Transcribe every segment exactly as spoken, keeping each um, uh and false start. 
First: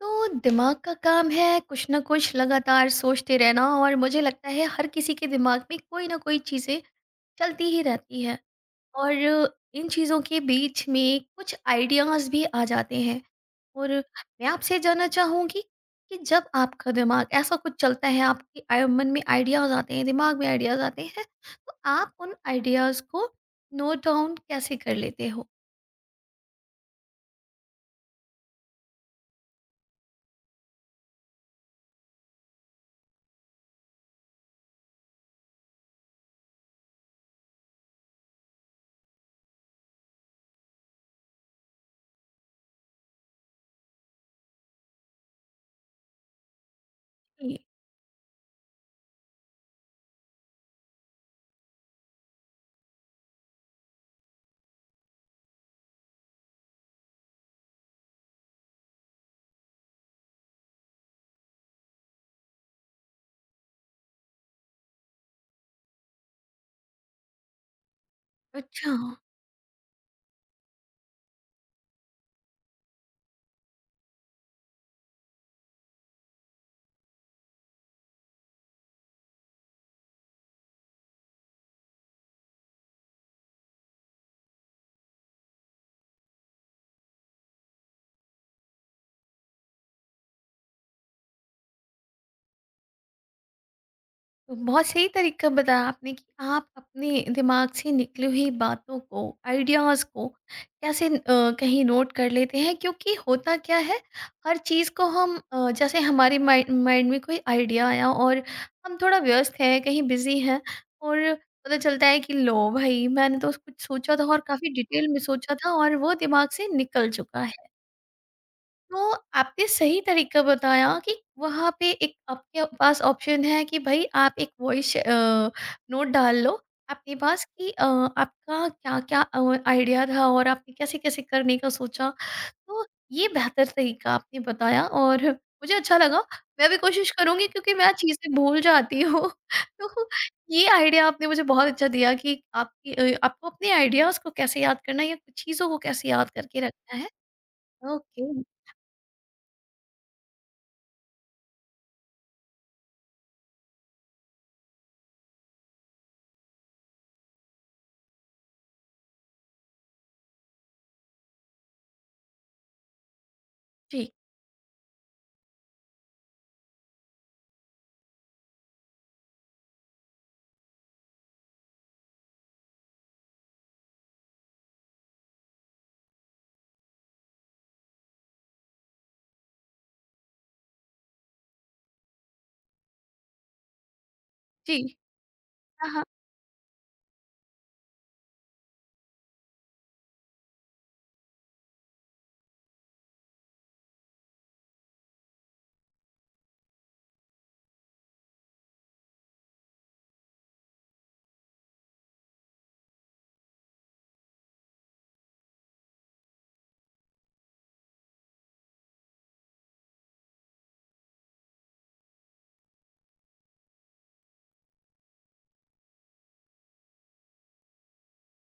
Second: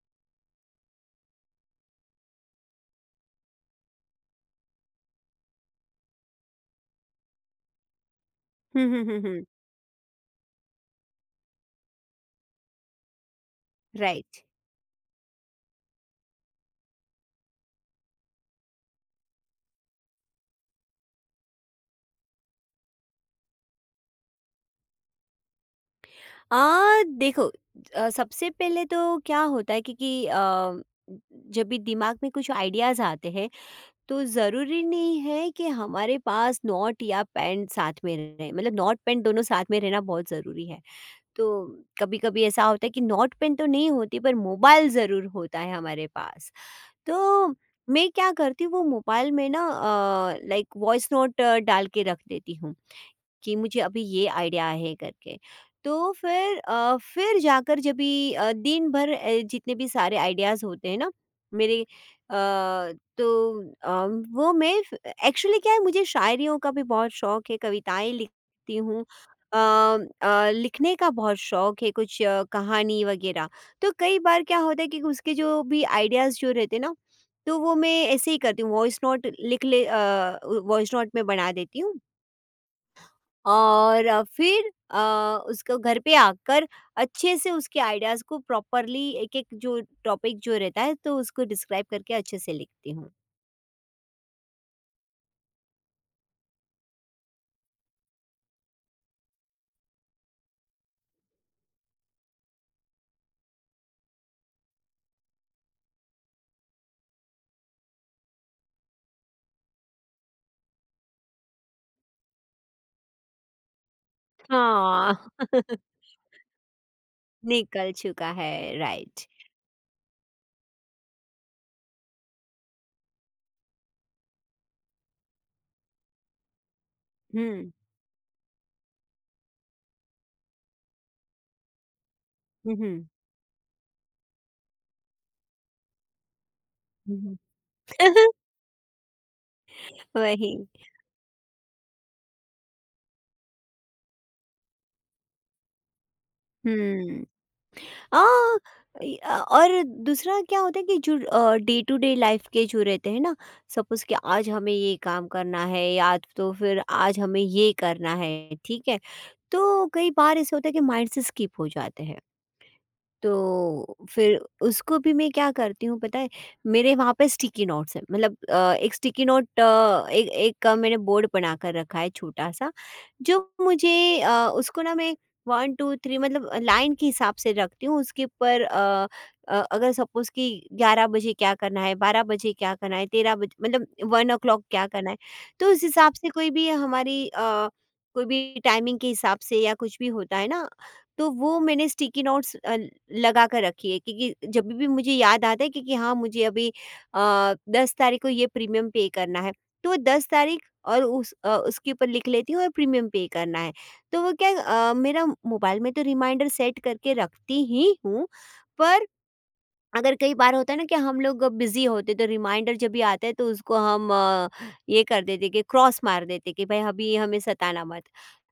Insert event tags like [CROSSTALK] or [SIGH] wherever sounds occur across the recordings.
तो दिमाग का काम है कुछ ना कुछ लगातार सोचते रहना और मुझे लगता है हर किसी के दिमाग में कोई ना कोई चीज़ें चलती ही रहती है। हुँ, हुँ, और हुँ, हुँ, इन चीज़ों के बीच में कुछ आइडियाज़ भी आ जाते हैं। और राइट। मैं आपसे जानना चाहूँगी कि जब आपका दिमाग ऐसा कुछ चलता है आपके आय- मन में आइडियाज़ आते हैं दिमाग में आइडियाज़ आते हैं तो आप उन आइडियाज़ को नोट डाउन कैसे कर लेते हो। अ, देखो। अ, सबसे पहले तो क्या होता है, क्योंकि अ, जब भी दिमाग में कुछ आइडियाज़ आते हैं, तो ज़रूरी नहीं है कि हमारे पास नोट या पेन साथ में रहे। मतलब नोट पेन दोनों साथ में रहना बहुत ज़रूरी है। तो कभी-कभी ऐसा होता है कि नोट पेन तो नहीं होती, पर मोबाइल ज़रूर होता है हमारे पास। तो ये। मैं क्या करती हूँ, वो मोबाइल में ना अ, लाइक वॉइस नोट डाल के रख देती हूँ। कि मुझे अभी ये आइडिया है करके। तो फिर अ, फिर जाकर जब भी अ, दिन भर अ, जितने भी सारे आइडियाज़ होते हैं ना मेरे अ, तो अ, वो मैं एक्चुअली क्या है, मुझे शायरियों का भी बहुत शौक है, कविताएँ लिखती अच्छा। हूँ। अ अ, लिखने का बहुत शौक है कुछ अ, कहानी वगैरह। तो कई बार क्या होता है कि उसके जो भी आइडियाज़ जो रहते हैं ना, तो वो मैं ऐसे ही करती हूँ वॉइस नोट लिख ले अ, वॉइस नोट में बना देती हूँ और अ, फिर अ, उसको घर पे आकर अच्छे से उसके आइडियाज़ को प्रॉपरली एक-एक जो टॉपिक जो रहता है, तो उसको डिस्क्राइब करके अच्छे से लिखती हूँ। बहुत सही तरीका बताया आपने कि आप अपने दिमाग से निकली हुई बातों को आइडियाज़ को कैसे अ, कहीं नोट कर लेते हैं क्योंकि होता क्या है हर चीज़ को हम अ, जैसे हमारे माइंड माइंड में कोई आइडिया आया और हम थोड़ा व्यस्त हैं कहीं बिजी हैं और पता चलता है कि लो भाई मैंने तो कुछ सोचा था और काफ़ी डिटेल में हाँ। सोचा था और वो दिमाग से निकल चुका है। निकल चुका है, तो राइट। आपने सही तरीका बताया कि वहाँ पे एक आपके पास ऑप्शन है कि भाई आप एक वॉइस नोट डाल लो आपके पास कि हुँ, अ, आपका क्या क्या आइडिया था और आपने कैसे कैसे करने का सोचा। हुँ, तो हुँ। ये बेहतर तरीका आपने बताया और मुझे अच्छा लगा। मैं भी कोशिश हुँ, हुँ। करूंगी क्योंकि मैं [LAUGHS] चीज़ें भूल जाती हूँ [LAUGHS] तो वही। ये आइडिया आपने मुझे बहुत अच्छा दिया कि आपकी अ, आपको अपने आइडियाज़ को कैसे याद करना है या कुछ चीज़ों को कैसे याद करके रखना है। हुँ। ओके। हाँ। ये- अ, और दूसरा क्या होता है कि जो डे टू डे लाइफ के जो रहते हैं ना, सपोज कि आज हमें ये काम करना है या तो फिर आज हमें ये करना है, ठीक है। तो कई बार ऐसे होता है कि माइंड से स्किप हो जाते हैं। तो जी। फिर उसको भी मैं क्या करती हूँ पता है, मेरे वहाँ पे स्टिकी नोट्स हैं। मतलब अ, एक स्टिकी नोट अ, एक एक अ, मैंने बोर्ड बना कर रखा है छोटा-सा, जो मुझे अ, उसको ना मैं एक, दो, तीन मतलब लाइन के हिसाब से रखती हूँ उसके ऊपर अ अ, अगर सपोज़ कि ग्यारह बजे क्या करना है, बारह बजे क्या करना है, तेरह बजे मतलब वन ओ क्लॉक जी। क्या करना है, तो उस हाँ, हाँ। हिसाब से कोई भी हमारी अ, कोई भी टाइमिंग के हिसाब से या कुछ भी होता है ना, तो वो मैंने स्टिकी नोट्स अ, लगा कर रखी है, क्योंकि जब भी मुझे याद आता है कि कि हाँ मुझे अभी अ, दस तारीख को ये प्रीमियम पे करना है। तो वो दस तारीख और उस अ, उसके ऊपर लिख लेती हूँ और प्रीमियम पे करना है। तो वो क्या अ, मेरा मोबाइल में तो रिमाइंडर सेट करके रखती ही हूँ, पर अगर कई बार होता है ना कि हम लोग बिजी होते, तो रिमाइंडर जब भी आता है, तो उसको हम अ, ये कर देते कि क्रॉस मार देते कि भाई अभी हमें सताना मत।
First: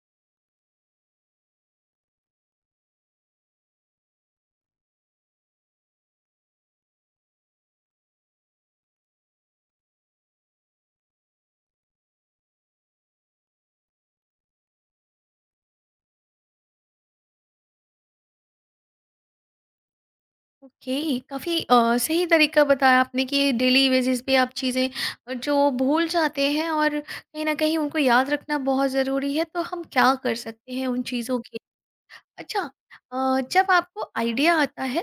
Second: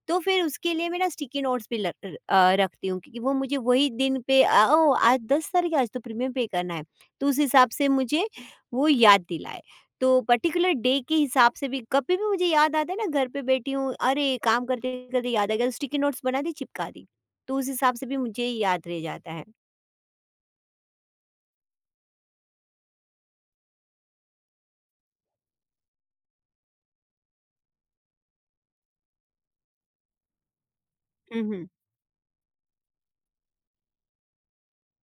तो फिर उसके लिए मैं ना स्टिकी नोट्स भी ल- र- अ, रखती हूँ, क्योंकि वो मुझे वही दिन पे अ, ओ आज दस तारीख है, आज तो प्रीमियम पे करना है। तो उस हिसाब से मुझे वो याद दिलाए। तो पर्टिकुलर डे के हिसाब से भी कभी भी मुझे याद आता है ना घर पे बैठी हूँ अरे काम करते करते याद आ गया, तो स्टिकी नोट्स बना दी चिपका दी। तो उस हिसाब से भी मुझे याद रह जाता है। ओके, काफ़ी अ, सही तरीका बताया आपने कि डेली बेसिस पे आप चीज़ें अ, जो भूल जाते हैं और कहीं न कहीं उनको याद रखना बहुत ज़रूरी है, तो हम क्या कर सकते हैं उन चीज़ों हम्म हम्म के। अच्छा। अ, जब आपको आइडिया आता है,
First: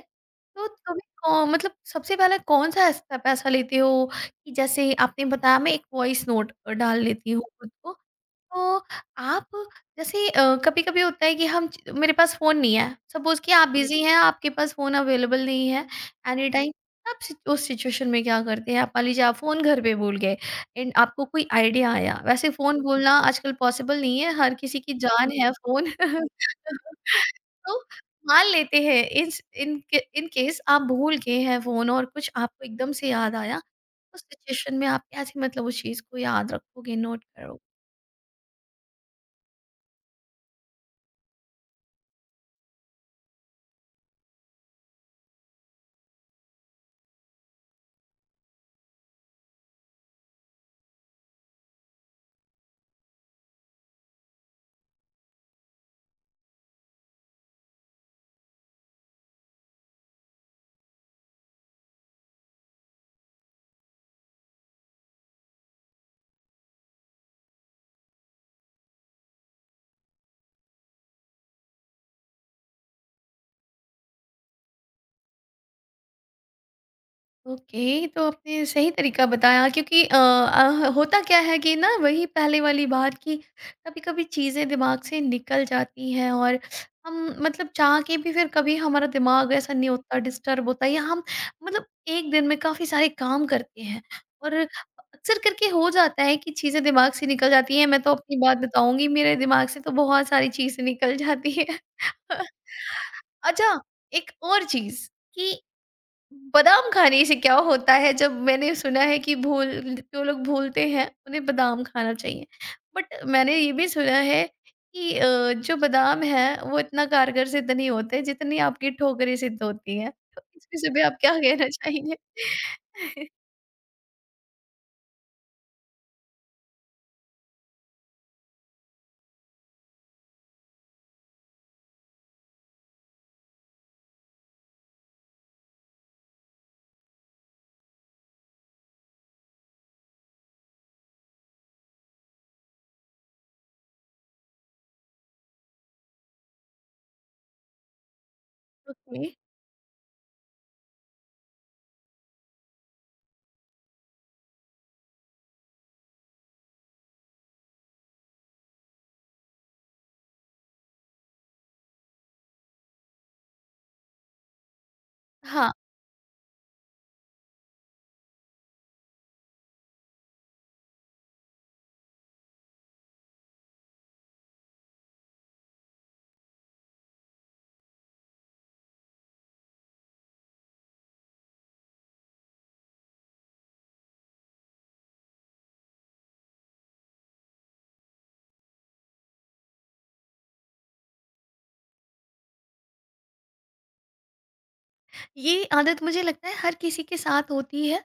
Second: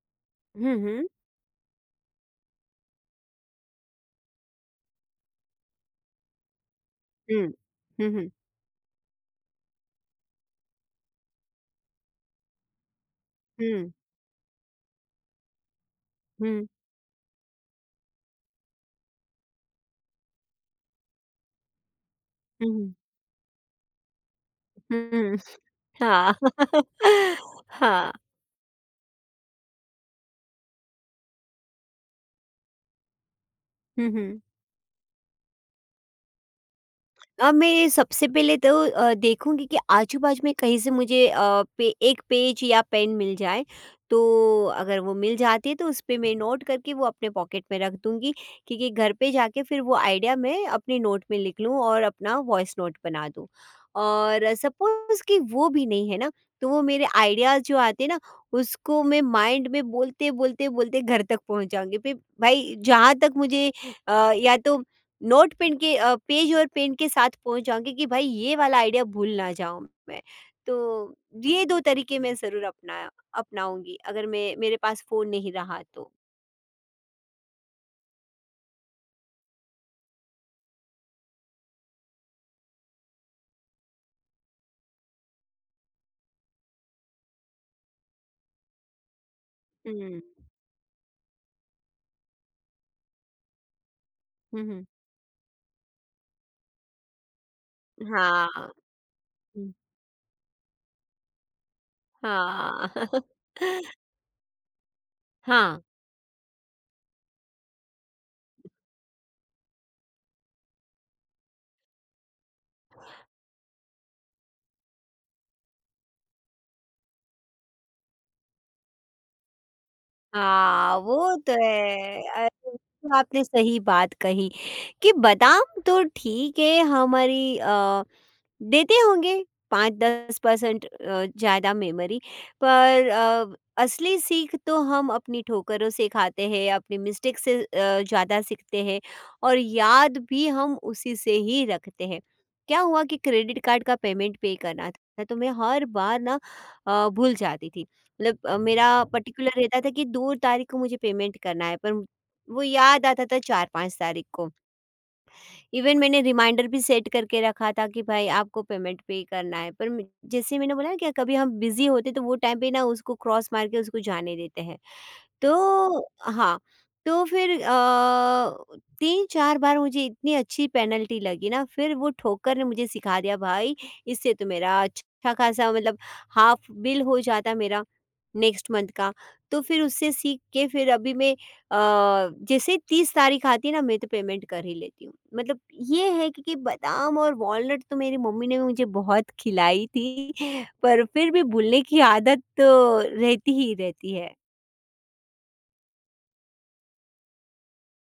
तो हम्म तुम्हें हम्म। कौ मतलब सबसे पहले कौन-सा स्टेप ऐसा लेते हो कि जैसे आपने बताया मैं एक वॉइस नोट अ, डाल लेती हूँ 嗯 खुद को। 哼哼 तो आप जैसे अ, कभी-कभी होता है कि हम च- मेरे पास फ़ोन नहीं है सपोज़ कि आप जी 嗯 बिज़ी हैं आपके पास फ़ोन अवेलेबल नहीं है। एनी 嗯 टाइम आप सि- उस सिचुएशन में क्या करते हैं आप मान लीजिए आप फ़ोन घर पे भूल गए। एंड आपको कोई आइडिया आया वैसे फ़ोन 嗯 भूलना आजकल पॉसिबल नहीं है हर किसी की 嗯 जान 嗯，है फ़ोन 哈，[LAUGHS] [LAUGHS] तो 哈 मान लेते हैं इस इन इन केस आप भूल गए हैं फ़ोन और कुछ आपको एकदम से याद आया। 嗯 उस 哼。सिचुएशन में आप कैसे मतलब उस चीज़ को याद रखोगे नोट। अब मैं सबसे पहले तो अ, देखूँगी कि आजू-बाजू में कहीं से मुझे अ, पे एक पेज या पेन मिल जाए। तो अगर वो मिल जाती है, तो उस पे मैं नोट करके वो अपने पॉकेट में रख दूँगी, क्योंकि घर पे जाके फिर वो आइडिया मैं अपने नोट में लिख लूँ और अपना वॉइस नोट बना दूँ। और सपोज़ कि वो भी नहीं है ना, तो वो मेरे आइडियाज़ जो आते हैं ना, उसको मैं माइंड में बोलते, बोलते, बोलते घर तक पहुँच जाऊँगी। फिर भाई जहाँ तक मुझे अ, या तो नोट पेन के अ, पेज और पेन के साथ पहुँच जाऊँगी कि भाई ये वाला आइडिया भूल ना जाऊँ मैं। तो ये दो तरीके मैं ज़रूर अपना अपनाऊँगी अगर मैं मेरे पास फ़ोन नहीं रहा तो। ओके, तो आपने सही तरीका बताया क्योंकि अ, अ, होता क्या है कि ना वही पहले वाली बात कि कभी-कभी चीज़ें दिमाग से निकल जाती हैं और हम मतलब चाह के भी फिर कभी हमारा दिमाग ऐसा नहीं होता हुँ। डिस्टर्ब होता है, या हम मतलब एक दिन में काफ़ी सारे काम करते हैं और हुँ, हुँ। अक्सर करके हो जाता है कि चीज़ें दिमाग से निकल जाती हैं मैं तो अपनी बात हाँ। बताऊंगी मेरे दिमाग हुँ, से तो बहुत सारी चीज़ें निकल जाती हैं [LAUGHS] हाँ। [LAUGHS] अच्छा। एक और चीज़ कि हाँ। बादाम खाने से क्या होता है जब मैंने सुना है कि भूल जो लोग भूलते हैं उन्हें बादाम खाना चाहिए। बट मैंने ये भी सुना है कि अ, जो बादाम हैं वो इतना कारगर सिद्ध नहीं होते जितनी आपकी ठोकरें सिद्ध होती हैं। तो इस विषय हाँ, पे आप क्या वो तो कहना चाहेंगे? है। अरे! तो [LAUGHS] आपने सही बात कही कि बादाम तो ठीक है हमारी अ, देते होंगे पाँच से दस परसेंट अ, ज़्यादा मेमोरी, पर अ, असली सीख तो हम अपनी ठोकरों से खाते हैं, अपनी मिस्टेक से अ, ज़्यादा सीखते हैं और याद भी हम उसी से ही रखते हैं। क्या हुआ कि क्रेडिट कार्ड का पेमेंट पे करना था, तो मैं हर बार ना अ, भूल जाती थी। मतलब अ, मेरा ओके, पर्टिकुलर रहता था कि दो तारीख को मुझे पेमेंट करना है, पर वो याद आता था चार पाँच तारीख को। इवन मैंने रिमाइंडर भी सेट करके रखा था कि भाई आपको पेमेंट पे करना है, पर मे- जैसे मैंने बोला ना कि कभी हम बिजी होते, तो वो टाइम पे ना उसको क्रॉस मार के उसको जाने देते हैं। हाँ। तो हाँ। तो फिर अ, तीन चार बार मुझे इतनी अच्छी पेनल्टी लगी ना फिर वो ठोकर ने मुझे सिखा दिया भाई। इससे तो मेरा अच्छा खासा मतलब हाफ बिल हो जाता मेरा नेक्स्ट मंथ का। तो फिर उससे सीख के फिर अभी मैं अ, जैसे तीस तारीख आती है ना मैं तो पेमेंट कर ही लेती हूँ। मतलब ये है कि, कि बादाम और वॉलनट तो मेरी मम्मी ने मुझे बहुत खिलाई थी, पर फिर भी भूलने की आदत तो रहती ही रहती है। ये आदत मुझे लगता है हर किसी के साथ होती है अ,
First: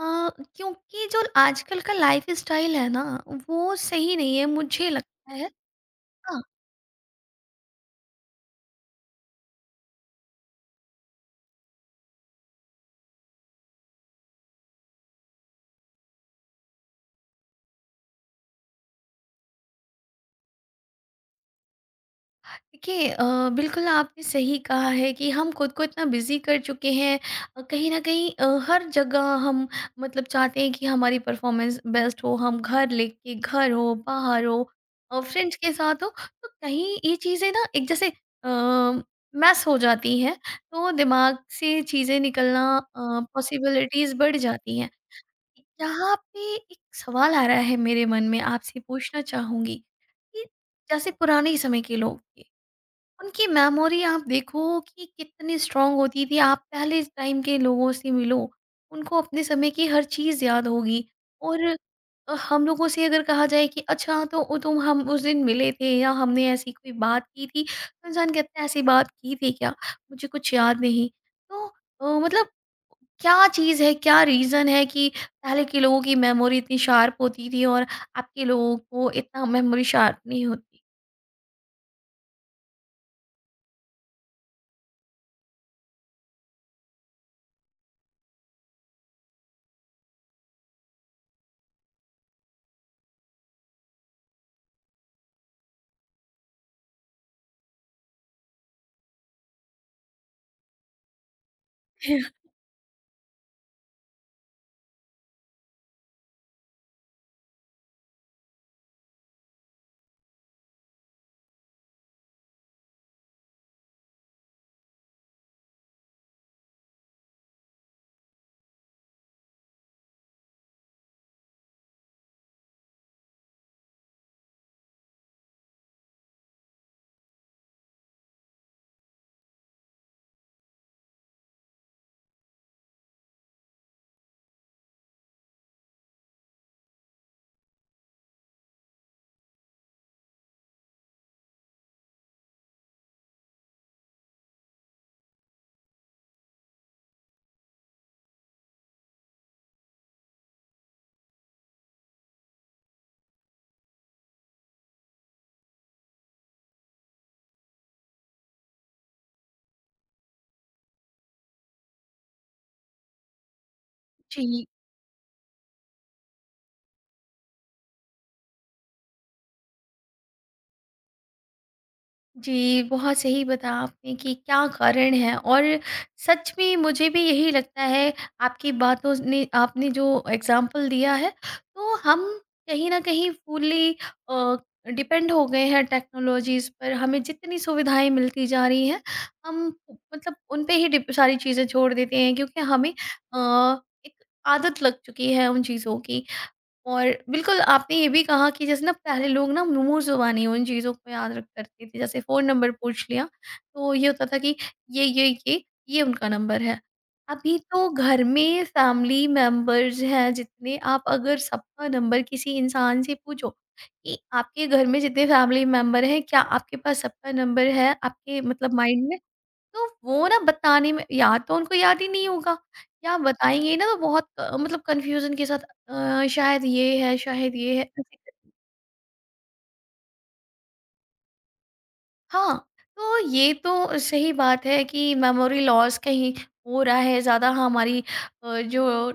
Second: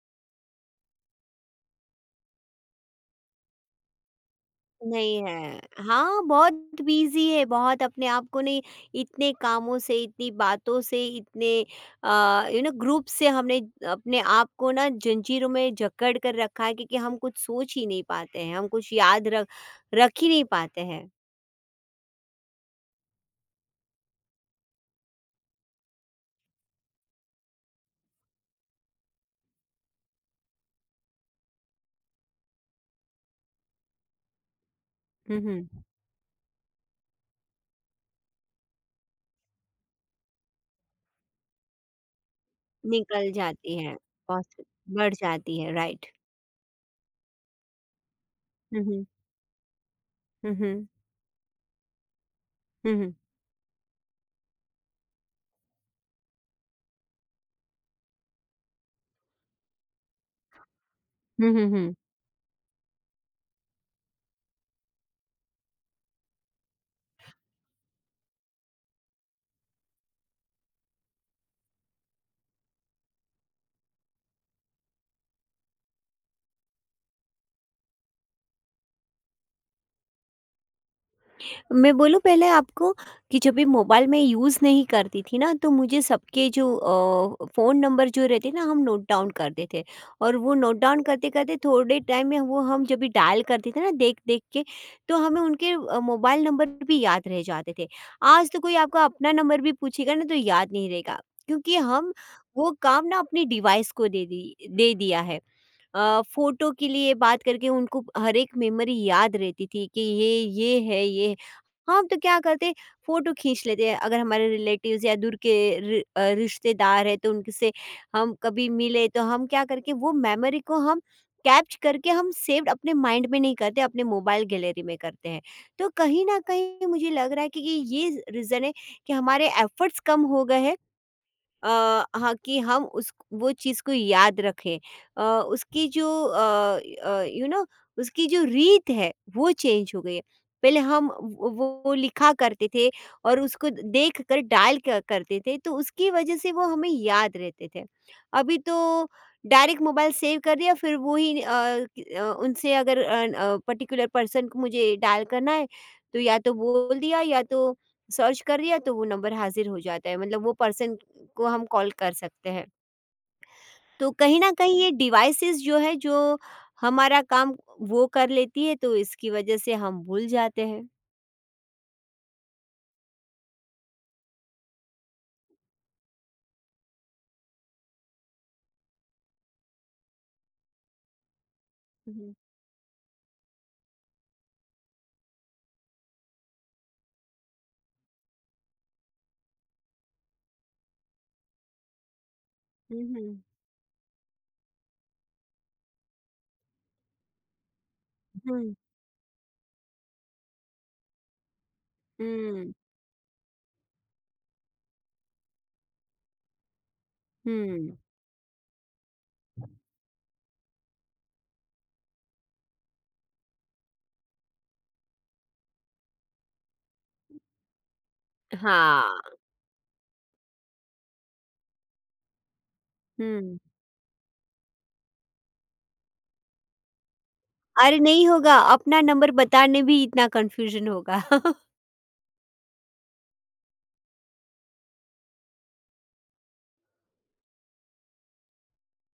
क्योंकि जो आजकल का लाइफ़स्टाइल है ना वो सही नहीं है मुझे नहीं लगता है। है। हाँ, बहुत बिज़ी है, बहुत अपने आप को नहीं इतने कामों से, इतनी बातों से, इतने अ, यू नो ग्रुप से हमने अपने आप को ना जंजीरों में जकड़ कर रखा है, क्योंकि हम कुछ सोच ही नहीं पाते हैं, हम कुछ याद रख रख ही नहीं पाते हैं। देखिए अ, बिल्कुल आपने सही कहा है कि हम खुद को इतना बिजी कर चुके हैं। अ, कहीं ना कहीं अ, हर जगह हम मतलब चाहते हैं कि हमारी परफॉर्मेंस बेस्ट हो हम घर लेके घर हो बाहर हो और हुँ, फ्रेंड्स के हुँ। साथ हो। तो कहीं ये चीज़ें ना एक जैसे मैस हो जाती हैं तो दिमाग से चीज़ें निकलना निकल जाती है, पॉसिबिलिटीज़ बढ़ बहुत जाती हैं। बढ़ जाती है, राइट। यहाँ पे एक सवाल आ रहा है मेरे मन में आपसे हम्म पूछना चाहूँगी कि हम्म हम्म जैसे पुराने समय के लोग थे हम्म उनकी मेमोरी आप देखो कि कितनी स्ट्रांग होती थी। आप पहले टाइम के लोगों से मिलो, उनको अपने समय की हर चीज़ याद होगी। हम्म हम्म और हम्म, अ, हम लोगों से अगर कहा जाए कि अच्छा तो वो तुम हम उस दिन मिले थे या हमने ऐसी कोई बात की थी, तो इंसान कहता है ऐसी बात की थी क्या? मुझे कुछ याद नहीं। तो अ, मतलब क्या चीज़ है, क्या रीज़न है कि पहले के लोगों की मेमोरी इतनी शार्प होती थी और अब के लोगों को इतना मेमोरी शार्प नहीं होती? मैं बोलूँ पहले आपको कि जब भी मोबाइल मैं यूज़ नहीं करती थी ना, तो मुझे सबके जो अ, फ़ोन नंबर जो रहते ना हम नोट डाउन करते थे। और वो नोट डाउन करते करते थोड़े टाइम में वो हम जब भी डायल करते थे ना देख देख के, तो हमें उनके अ, मोबाइल नंबर भी याद रह जाते थे। आज तो कोई आपका अपना नंबर भी पूछेगा ना तो याद नहीं रहेगा, क्योंकि हम [LAUGHS] वो काम ना अपने डिवाइस को दे दी दे दिया है। अ, फ़ोटो के लिए बात करके उनको हर एक मेमोरी याद रहती थी कि ये, ये है, ये हम तो क्या करते फ़ोटो खींच लेते हैं, अगर हमारे रिलेटिव्स या दूर के रि अ, रिश्तेदार हैं, तो उनसे हम कभी मिले, तो हम क्या करके वो मेमोरी को हम कैप्च करके हम सेव्ड अपने माइंड में नहीं करते, अपने मोबाइल गैलरी में करते हैं। तो कहीं न कहीं मुझे लग रहा है कि कि ये रीज़न है कि हमारे एफ़र्ट्स कम हो गए हैं, अ, हाँ, कि हम उस वो चीज़ को याद रखें। अ, उसकी जो अ अ, यू नो उसकी जो रीत है वो चेंज हो गई है। पहले हम वो वो लिखा करते थे और उसको देख कर डायल क करते थे, तो उसकी वजह से वो हमें याद रहते थे। अभी तो डायरेक्ट मोबाइल सेव कर दिया, फिर वो ही अ, कि- अ, उनसे अगर अ, पर्टिकुलर पर्सन को मुझे डायल करना है, तो या तो बोल दिया या तो सर्च कर लिया, तो वो नंबर हाज़िर हो जाता है, मतलब वो पर्सन को हम कॉल कर सकते हैं। तो कहीं न जी। कहीं ये डिवाइसेस जो है जो हमारा काम वो कर लेती है, तो इसकी वजह से हम भूल जाते हैं। जी, बहुत सही बताया आपने कि क्या कारण है और सच में मुझे भी यही लगता है। आपकी बातों ने आपने जो एग्ज़ाम्पल दिया है, तो हुँ, हम हुँ। कहीं न कहीं फुल्ली अ, डिपेंड हो गए हैं टेक्नोलॉजीज़ पर। हमें जितनी सुविधाएँ मिलती जा रही हैं, हम मतलब उन पे ही डिप सारी चीज़ें छोड़ देते हैं क्योंकि हमें अ, एक आदत लग चुकी है उन चीज़ों की। और बिल्कुल आपने ये भी कहा कि हुँ, जैसे ना पहले लोग ना मुंह जुबानी उन चीज़ों को याद रख करते थे जैसे फ़ोन नंबर हुँ, पूछ लिया। तो ये होता था कि ये ये ये ये उनका नंबर है। अभी तो हुँ। घर में फैमिली मेंबर्स हैं जितने आप अगर सबका नंबर किसी इंसान से पूछो कि आपके घर में जितने फैमिली मेंबर हैं क्या आपके पास सबका नंबर है आपके मतलब माइंड में। हाँ, तो वो ना बताने में या तो उनको याद ही नहीं होगा या हुँ। बताएँगे ना तो बहुत अ, मतलब कन्फ्यूज़न के साथ अ, शायद ये है, शायद ये है। अरे ऐसे नहीं कर- होगा अपना नंबर बताने भी इतना कन्फ्यूज़न होगा। [LAUGHS] हाँ। तो ये तो सही बात है कि मेमोरी लॉस कहीं हो रहा है ज़्यादा हमारी अ, जो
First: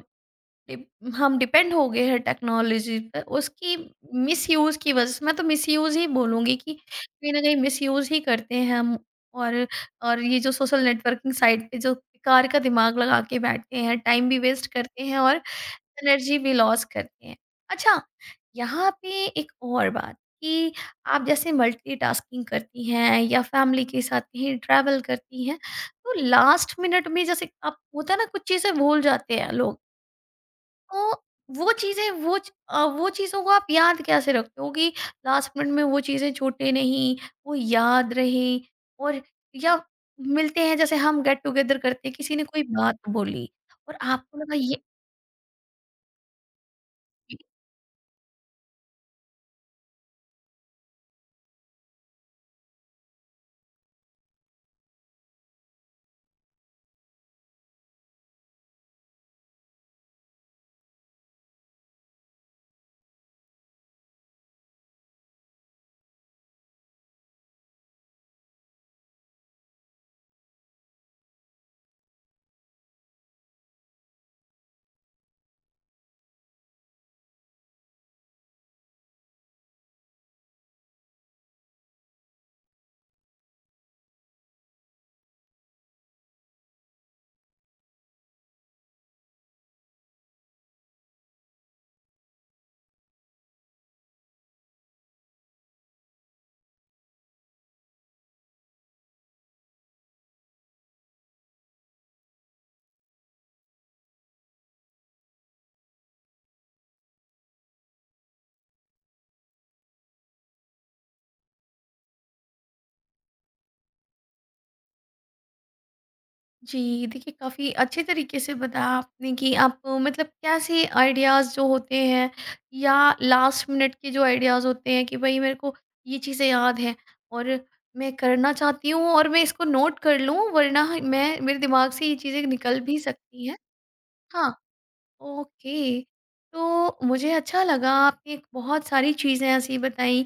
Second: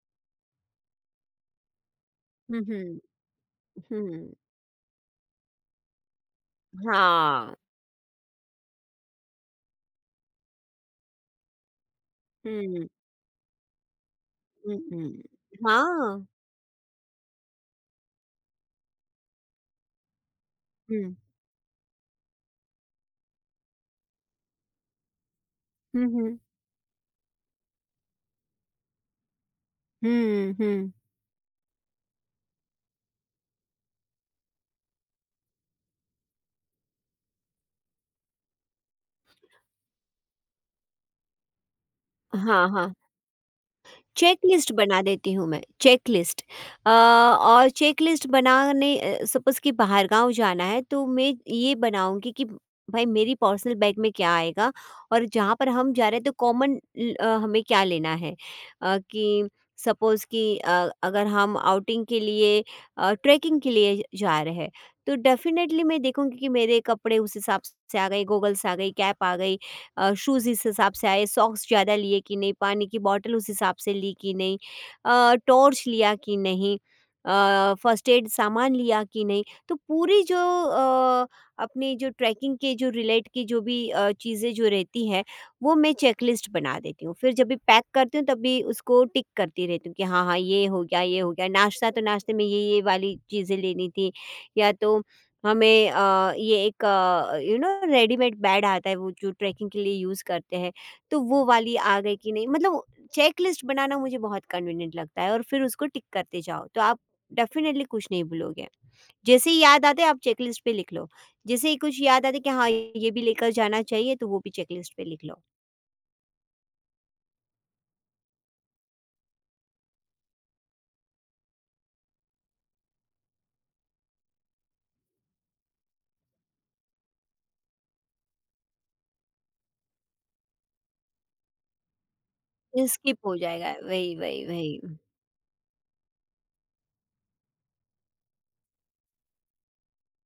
डिप- हम डिपेंड हो गए हैं हुँ, टेक्नोलॉजी हुँ, पर उसकी हुँ। मिसयूज की वजह से मैं तो मिसयूज ही बोलूंगी कि कहीं ना कहीं हाँ, मिसयूज ही करते हैं हम। और और ये जो सोशल नेटवर्किंग साइट पे जो बेकार का हुँ, दिमाग लगा के बैठते हैं टाइम भी वेस्ट हुँ, करते हैं हुँ। और हाँ, एनर्जी भी लॉस करते हैं। अच्छा। यहाँ पे एक और बात कि हुँ। आप जैसे मल्टीटास्किंग करती हैं या फैमिली के साथ कहीं ट्रैवल करती हैं। हुँ, तो हुँ। लास्ट मिनट में जैसे आप होता है ना कुछ चीजें भूल जाते हैं लोग। हुँ, हुँ। तो वो चीज़ें वो च अ, वो चीज़ों को आप याद कैसे रखते हो कि लास्ट मिनट में वो चीज़ें छूटे नहीं, वो याद रहें और या मिलते हैं जैसे हम गेट टुगेदर करते हैं, किसी ने कोई हाँ, हाँ। बात बोली और आपको लगा चेकलिस्ट ये। बना देती हूँ मैं, चेकलिस्ट अ, और चेकलिस्ट बनाने अ, सपोज़ कि बाहर गाँव जाना है, तो मैं ये बनाऊँगी कि भाई मेरी पर्सनल बैग में क्या आएगा और जहाँ पर हम जा रहे हैं तो कॉमन ल अ, हमें क्या लेना है। अ, कि सपोज़ कि अ, अगर हम आउटिंग के लिए अ, ट्रैकिंग के लिए जा रहे हैं, तो डेफ़िनेटली मैं देखूँगी कि मेरे कपड़े उस हिसाब से आ गए, गॉगल्स आ गई, कैप आ गई, अ, शूज़ इस हिसाब से आए, सॉक्स ज़्यादा लिए कि नहीं, पानी की बॉटल उस हिसाब से ली कि नहीं, अ, टॉर्च लिया कि नहीं, अ, फ़र्स्ट एड सामान लिया कि नहीं। तो पूरी जो अ, अपनी जो ट्रैकिंग के जो रिलेट की जो भी अ, चीज़ें जो रहती है, वो मैं चेकलिस्ट बना देती हूँ। फिर जब भी पैक करती हूँ, तब भी उसको टिक करती रहती हूँ कि हाँ, हाँ, ये हो गया, ये हो गया। नाश्ता तो नाश्ते में ये, ये वाली चीज़ें लेनी थी, या तो हमें अ, ये एक यू नो रेडीमेड बैग आता है वो जो ट्रैकिंग के लिए यूज़ करते हैं, तो वो वाली आ गई कि नहीं, मतलब चेकलिस्ट बनाना मुझे बहुत कन्वीनिएंट लगता है और फिर उसको टिक करते जाओ, तो आप डेफ़िनिटली कुछ नहीं भूलोगे। जैसे ही याद आते आप चेकलिस्ट पे लिख लो, जैसे ही कुछ याद आते कि हाँ, ये भी लेकर जाना चाहिए तो वो भी चेकलिस्ट पे लिख लो। जी, देखिए काफ़ी अच्छे तरीके से बताया आपने कि आप अ, मतलब कैसे आइडियाज़ जो होते हैं या लास्ट मिनट के जो आइडियाज़ होते हैं कि भाई मेरे को ये चीज़ें याद हैं और मैं करना चाहती हूँ और मैं इसको नोट कर लूँ वरना मैं मेरे दिमाग से ये चीज़ें निकल भी स्किप हो सकती हैं। जाएगा वही, वही, हाँ, वही। ओके। तो मुझे अच्छा लगा आपने एक बहुत सारी चीज़ें ऐसी बताई,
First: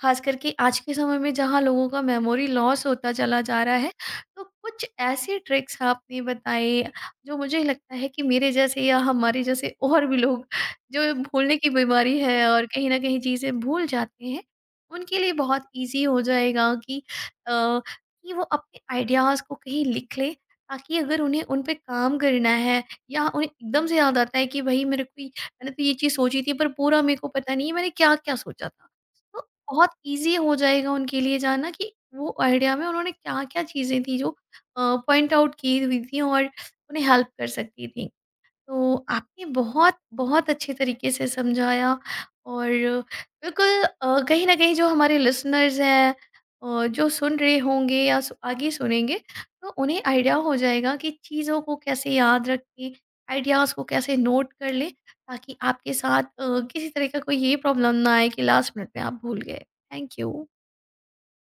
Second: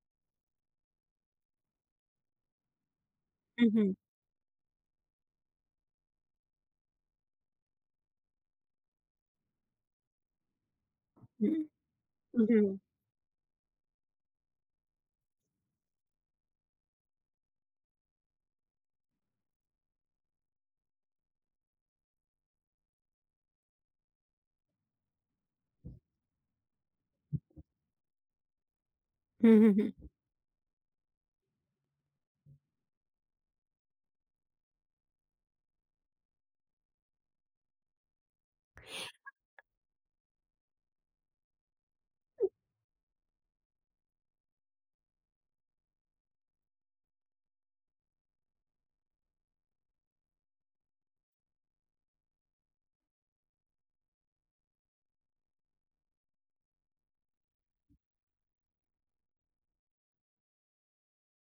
ख़ास करके आज के समय में जहाँ लोगों का मेमोरी लॉस होता चला जा हुँ, रहा है, हुँ, तो कुछ ऐसे ट्रिक्स आपने बताए जो मुझे लगता है कि मेरे जैसे या हमारे जैसे और भी लोग जो हुँ, भूलने की बीमारी है हुँ, और हुँ, कहीं न कहीं चीज़ें भूल जाते हैं, उनके लिए बहुत ईज़ी हो जाएगा कि अ, कि वो अपने आइडियाज़ को कहीं लिख लें ताकि अगर उन्हें उन पे काम करना है या उन्हें एकदम से याद आता है कि भाई मेरे को ये- मैंने तो ये चीज़ सोची थी पर पूरा मेरे को पता नहीं है मैंने क्या क्या सोचा था। तो हुँ, हुँ, बहुत हुँ। ईजी हो जाएगा उनके लिए जानना कि वो आइडिया में उन्होंने क्या क्या चीज़ें थी जो पॉइंट आउट की हुई थी और उन्हें हेल्प कर सकती थी। तो आपने बहुत बहुत अच्छे तरीके से समझाया। और बिल्कुल अ, कहीं ना कहीं जो हमारे लिसनर्स हैं अ, जो सुन रहे होंगे या सु- आगे सुनेंगे तो उन्हें आइडिया हो जाएगा कि चीज़ों को कैसे याद रखें। आइडियाज़ को कैसे नोट कर लें ताकि आपके साथ अ, किसी तरह का कोई ये प्रॉब्लम ना आए कि लास्ट मिनट में आप भूल गए। Thank you.